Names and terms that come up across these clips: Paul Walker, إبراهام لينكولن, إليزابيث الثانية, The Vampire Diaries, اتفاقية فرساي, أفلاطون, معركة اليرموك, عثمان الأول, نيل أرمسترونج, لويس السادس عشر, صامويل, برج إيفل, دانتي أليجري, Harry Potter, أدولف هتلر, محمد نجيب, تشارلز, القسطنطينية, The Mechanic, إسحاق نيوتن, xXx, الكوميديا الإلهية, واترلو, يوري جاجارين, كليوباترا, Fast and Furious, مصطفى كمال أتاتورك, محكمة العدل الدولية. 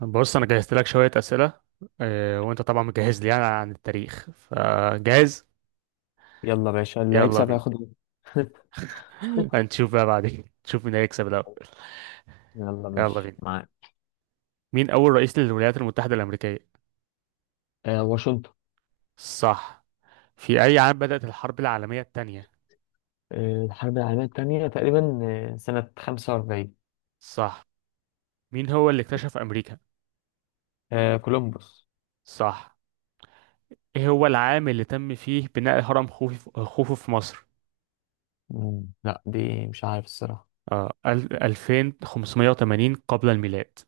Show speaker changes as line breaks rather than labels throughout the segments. بص انا جهزت لك شويه اسئله. وانت طبعا مجهز لي يعني عن التاريخ فجاهز.
يلا باشا اللي
يلا
هيكسب
بينا.
هياخد واحد.
هنشوف بقى بعدين نشوف مين هيكسب الاول.
يلا
يلا
ماشي
بينا.
معاك.
مين اول رئيس للولايات المتحده الامريكيه؟
واشنطن.
صح. في اي عام بدات الحرب العالميه الثانيه؟
الحرب العالمية التانية تقريبا. سنة 45.
صح. مين هو اللي اكتشف امريكا؟
كولومبوس.
صح. ايه هو العام اللي تم فيه بناء هرم خوفو في مصر؟
مم. لا، دي مش عارف الصراحة.
2580 قبل الميلاد.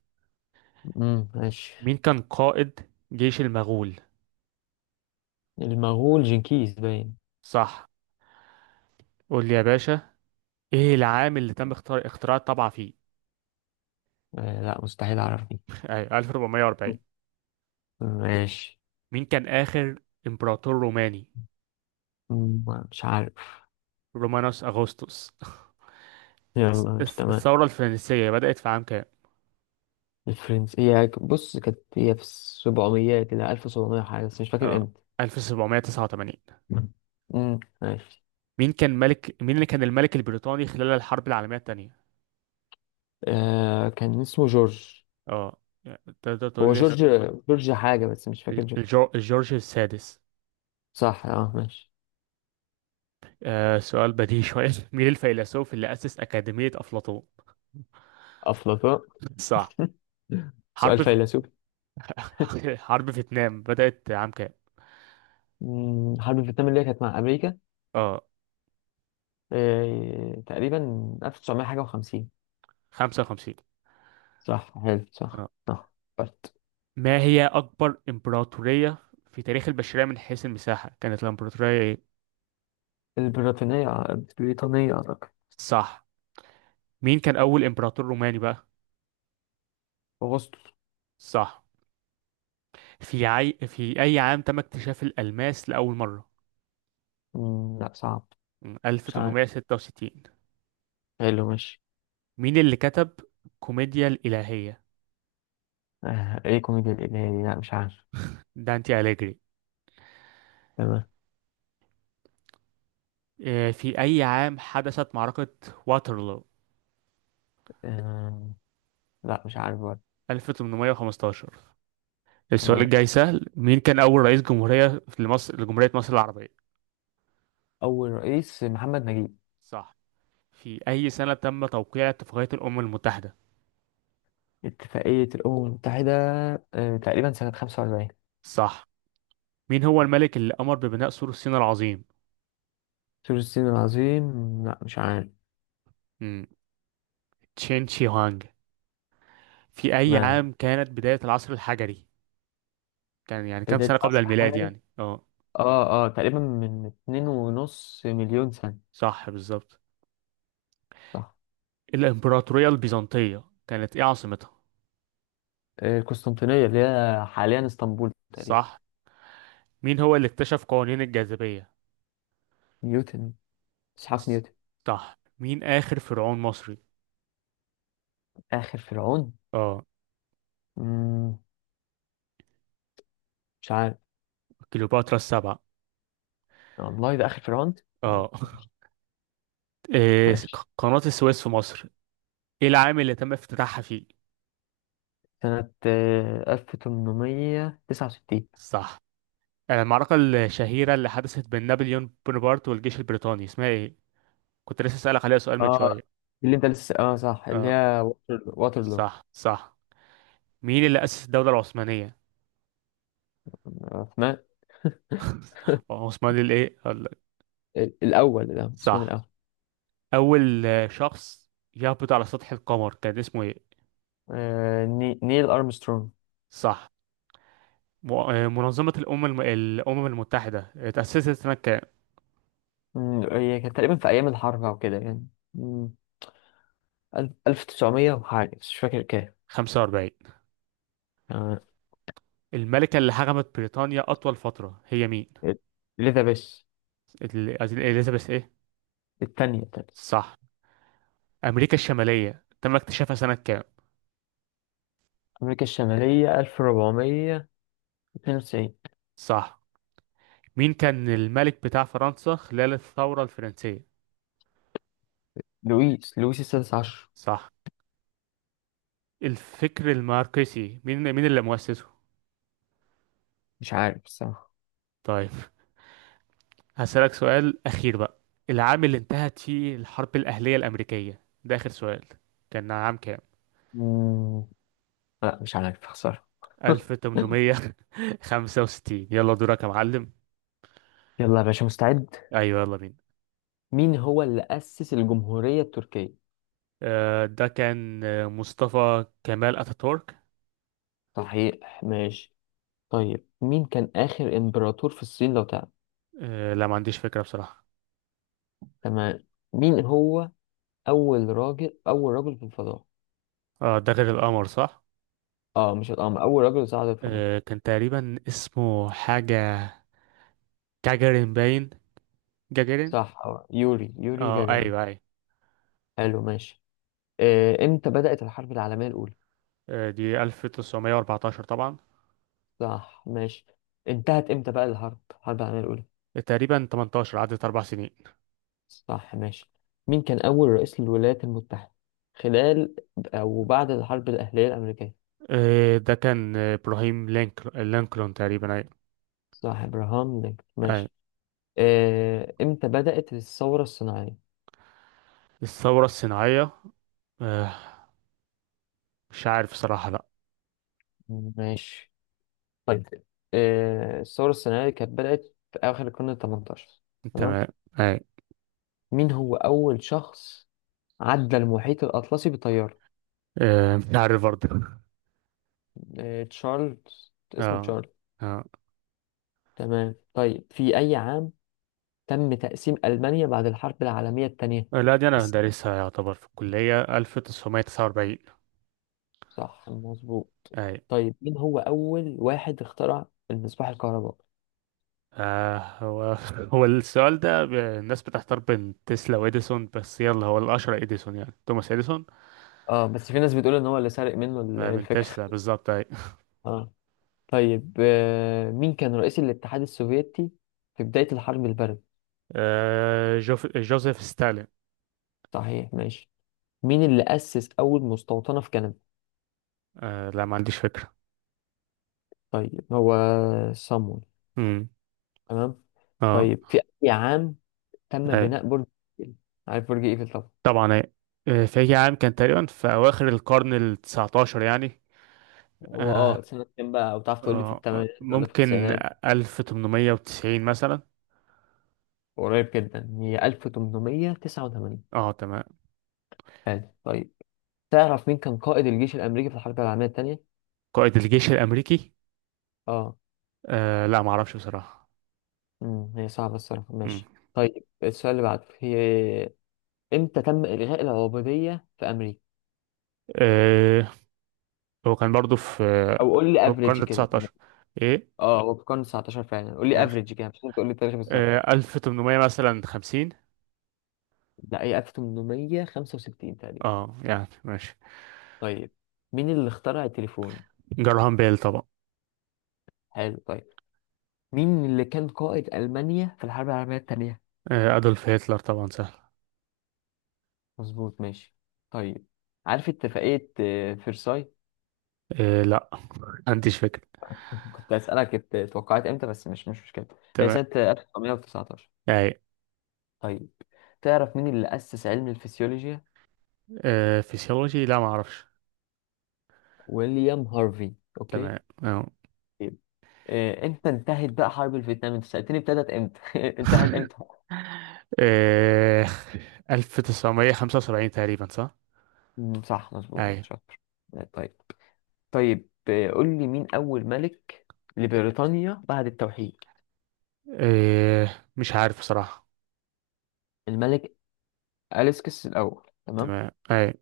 مم. ماشي.
مين كان قائد جيش المغول؟
المغول جنكيز باين.
صح. قول لي يا باشا، ايه العام اللي تم اختراع الطبعة فيه؟
لا، مستحيل أعرف دي.
ايوه، 1440.
ماشي.
مين كان آخر امبراطور روماني؟
مم، مش عارف.
رومانوس أغسطس.
يلا، مش تمام.
الثورة الفرنسية بدأت في عام كام؟
الفرنس هي بص كانت هي في السبعميات، إلى ألف وسبعمية حاجة، بس مش فاكر
اه،
امتى.
1789.
مم. مم، ماشي.
مين اللي كان الملك البريطاني خلال الحرب العالمية الثانية؟
كان اسمه جورج.
اه، تقدر تقول
هو مش
لي اسم؟
جورج، عارف والله جورج حاجة بس مش فاكر جورج.
الجورج السادس.
صح اه ماشي.
آه، سؤال بديهي شوية. مين الفيلسوف اللي أسس أكاديمية أفلاطون؟
أفلاطون.
صح.
سؤال
حرب في...
فيلسوفي.
حرب فيتنام بدأت عام كام؟
حرب الفيتنام اللي هي كانت مع أمريكا.
اه،
تقريبا 1900 حاجة و50.
55.
صح حلو
آه.
صح صح. بس.
ما هي أكبر إمبراطورية في تاريخ البشرية من حيث المساحة، كانت الإمبراطورية إيه؟
البريطانية البريطانية أعتقد.
صح. مين كان أول إمبراطور روماني بقى؟
أغسطس.
صح. في أي عام تم اكتشاف الألماس لأول مرة؟
مم، لا صعب. مش عارف.
1866.
حلو ماشي.
مين اللي كتب كوميديا الإلهية؟
إيه كوميديا الإلهي دي؟ لا مش عارف.
دانتي أليجري.
تمام.
آه، في أي عام حدثت معركة واترلو؟
آه، لا مش عارف برضه.
1815. السؤال
تمام.
الجاي سهل، مين كان أول رئيس جمهورية في مصر لجمهورية مصر العربية؟
أول رئيس محمد نجيب.
صح. في أي سنة تم توقيع اتفاقية الأمم المتحدة؟
اتفاقية الأمم المتحدة. تقريبا سنة 45.
صح. مين هو الملك اللي أمر ببناء سور الصين العظيم؟
سور الصين العظيم. لا مش عارف.
مم. تشين شي هوانج. في أي
ما...
عام كانت بداية العصر الحجري؟ كان يعني كام
بداية
سنة قبل
أصل
الميلاد
حاجة دي.
يعني؟ اه،
اه اه، تقريبا من اتنين ونص مليون سنة.
صح بالظبط.
صح.
الإمبراطورية البيزنطية كانت إيه عاصمتها؟
القسطنطينية اللي هي حاليا اسطنبول تقريبا.
صح. مين هو اللي اكتشف قوانين الجاذبية؟
نيوتن. اسحاق
ص-
نيوتن.
صح. مين آخر فرعون مصري؟
آخر فرعون.
اه،
مم، مش عارف.
كليوباترا السبعة.
والله ده آخر فرعون.
اه. إيه،
ماشي.
قناة السويس في مصر، ايه العام اللي تم افتتاحها فيه؟
سنة 1869.
صح. آه، المعركة الشهيرة اللي حدثت بين نابليون بونابرت والجيش البريطاني اسمها ايه؟ كنت لسه اسألك عليها سؤال من
اه
شوية.
اللي انت لسه اه صح اللي
اه
هي واترلو.
صح صح. مين اللي أسس الدولة العثمانية؟
عثمان
عثماني الايه؟ أقول لك.
الأول. ده عثمان
صح.
الأول.
أول شخص يهبط على سطح القمر كان اسمه ايه؟
نيل أرمسترونج.
صح. منظمة الأمم المتحدة اتأسست سنة كام؟
هي كانت تقريبا في أيام الحرب أو كده يعني. مم، ألف تسعمية وحاجة بس مش فاكر كام.
45.
آه،
الملكة اللي حكمت بريطانيا أطول فترة هي مين؟
إليزابيث.
إليزابيث ايه؟
التانية التانية.
صح. أمريكا الشمالية تم اكتشافها سنة كام؟
أمريكا الشمالية 1492.
صح. مين كان الملك بتاع فرنسا خلال الثورة الفرنسية؟
لويس السادس عشر.
صح. الفكر الماركسي مين اللي مؤسسه؟
مش عارف الصراحة.
طيب، هسألك سؤال أخير بقى، العام اللي انتهت فيه الحرب الأهلية الأمريكية، ده آخر سؤال، كان عام كام؟
مم، لا مش عارف، خسارة.
1865. يلا دورك يا معلم.
يلا يا باشا، مستعد.
أيوة يلا بينا.
مين هو اللي أسس الجمهورية التركية؟
آه، ده كان مصطفى كمال أتاتورك.
صحيح ماشي. طيب، مين كان آخر إمبراطور في الصين لو تعلم؟
آه، لا ما عنديش فكرة بصراحة.
تمام. مين هو أول رجل في الفضاء؟
اه ده غير القمر، صح؟
اه مش القمر، اول رجل صعد الفضاء.
آه، كان تقريبا اسمه حاجة كاجرين باين، جاجارين.
صح اه يوري
اه
جاجارين.
ايوه ايوه.
حلو ماشي. امتى بدأت الحرب العالمية الأولى؟
آه، دي 1914 طبعا.
صح ماشي. انتهت امتى بقى الحرب العالمية الأولى؟
تقريبا 18، عدت اربع سنين.
صح ماشي. مين كان أول رئيس للولايات المتحدة خلال أو بعد الحرب الأهلية الأمريكية؟
آه، ده كان ابراهيم لينكولن تقريبا، ايوه.
صح، إبراهام لينكولن،
ايوه.
ماشي. امتى بدأت الثورة الصناعية؟
الثوره الصناعيه، آه، مش عارف صراحه لا.
ماشي. طيب، الثورة الصناعية كانت بدأت في آخر القرن التمنتاشر. تمام.
تمام. ايوه.
مين هو أول شخص عدى المحيط الأطلسي بطيارة؟
مش عارف برضه.
تشارلز، اسمه
اه
تشارلز.
اه.
تمام. طيب، في أي عام تم تقسيم ألمانيا بعد الحرب العالمية الثانية؟
لا دي انا
بس.
دارسها يعتبر في الكليه، 1949.
صح مظبوط.
ايوه.
طيب، مين هو أول واحد اخترع المصباح الكهربائي؟
آه هو هو السؤال ده الناس بتحتار بين تسلا وإديسون، بس يلا هو الأشهر إديسون، يعني توماس إديسون.
اه، بس في ناس بتقول ان هو اللي سرق منه
ما من
الفكرة.
تسلا بالظبط، اي.
اه. طيب مين كان رئيس الاتحاد السوفيتي في بداية الحرب الباردة؟
آه جوزيف ستالين.
صحيح ماشي. مين اللي أسس أول مستوطنة في كندا؟
آه لا ما عنديش فكرة.
طيب هو صامويل.
امم.
تمام.
اه.
طيب، في أي عام تم
اي.
بناء برج إيفل؟ عارف برج إيفل طبعا.
طبعا اي. آه، في أي عام؟ كان تقريبا في أواخر القرن التسعتاشر يعني.
هو
آه
سنة كام بقى، أو تعرف تقول لي في
آه،
الثمانينات ولا في
ممكن
التسعينات؟
1890 مثلا.
قريب جدا، هي 1889.
اه تمام.
حلو طيب. تعرف مين كان قائد الجيش الأمريكي في الحرب العالمية الثانية؟
قائد الجيش الأمريكي،
اه،
آه لا ما اعرفش بصراحة.
هي صعبة الصراحة،
مم.
ماشي. طيب، السؤال اللي بعده هي، امتى تم إلغاء العبودية في أمريكا؟
آه هو كان برضو في
أو قول
في
لي افريج
القرن
كده يعني.
التسعتاشر، ايه.
اه هو في القرن 19 فعلا، قول لي
ماشي،
افريج كده، مش لازم تقول لي التاريخ بالظبط.
آه، 1800 مثلا 50.
لا، هي 1865 تقريبا.
اه يعني ماشي.
طيب، مين اللي اخترع التليفون؟
جراهام بيل طبعا.
حلو طيب. مين اللي كان قائد ألمانيا في الحرب العالمية التانية؟
آه، أدولف هتلر طبعا، سهل.
مظبوط ماشي. طيب، عارف اتفاقية فرساي؟
آه، لا ما عنديش فكرة.
كنت أسألك توقعت امتى، بس مش مشكلة. هي
تمام
سنة 1919.
أي.
طيب، تعرف مين اللي أسس علم الفسيولوجيا؟
آه، فيسيولوجي، لا ما أعرفش.
ويليام هارفي. أوكي.
تمام. أه.
طيب. امتى انتهت بقى حرب الفيتنام؟ انت سألتني ابتدت امتى، انتهت امتى؟
آه، 1975 تقريبا، صح؟
مم، صح مظبوط،
أي.
شاطر. طيب. طيب قول لي مين أول ملك لبريطانيا بعد التوحيد؟
آه، مش عارف بصراحة.
الملك أليسكس الأول. تمام.
تمام أي.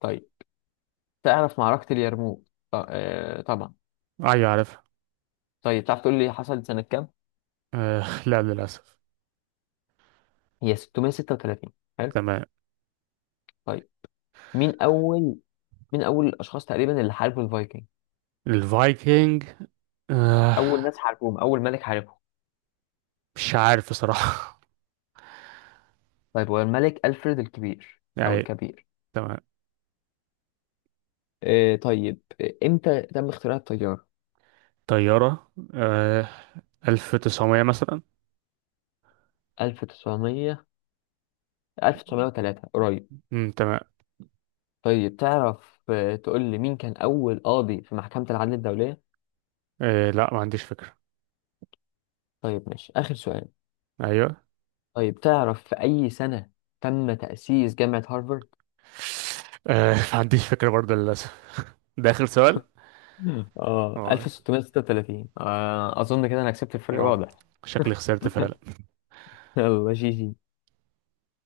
طيب، تعرف معركة اليرموك؟ طبعا.
أيوة عارف.
طيب، تعرف تقول لي حصلت سنة كام؟
آه، لا للأسف.
هي 636. حلو
تمام.
طيب. مين أول مين أول الأشخاص تقريبا اللي حاربوا الفايكنج؟
الفايكنج، آه،
أول ناس حاربوهم، أول ملك حاربهم.
مش عارف بصراحة.
طيب هو الملك ألفريد الكبير. أو
أي.
الكبير.
تمام.
طيب، إمتى تم اختراع الطيارة؟
طيارة، آه، 1900 مثلا.
1900. 1903 قريب.
مم، تمام.
طيب، تعرف تقول لي مين كان أول قاضي في محكمة العدل الدولية؟
آه، لا ما عنديش فكرة.
طيب ماشي، آخر سؤال.
ايوه.
طيب، تعرف في أي سنة تم تأسيس جامعة هارفارد؟
آه ما عنديش فكرة برضه للأسف، ده آخر سؤال.
اه
اه.
1636. أظن كده أنا كسبت، الفرق
آه.
واضح.
شكلي خسرت فعلا.
يلا جي جي.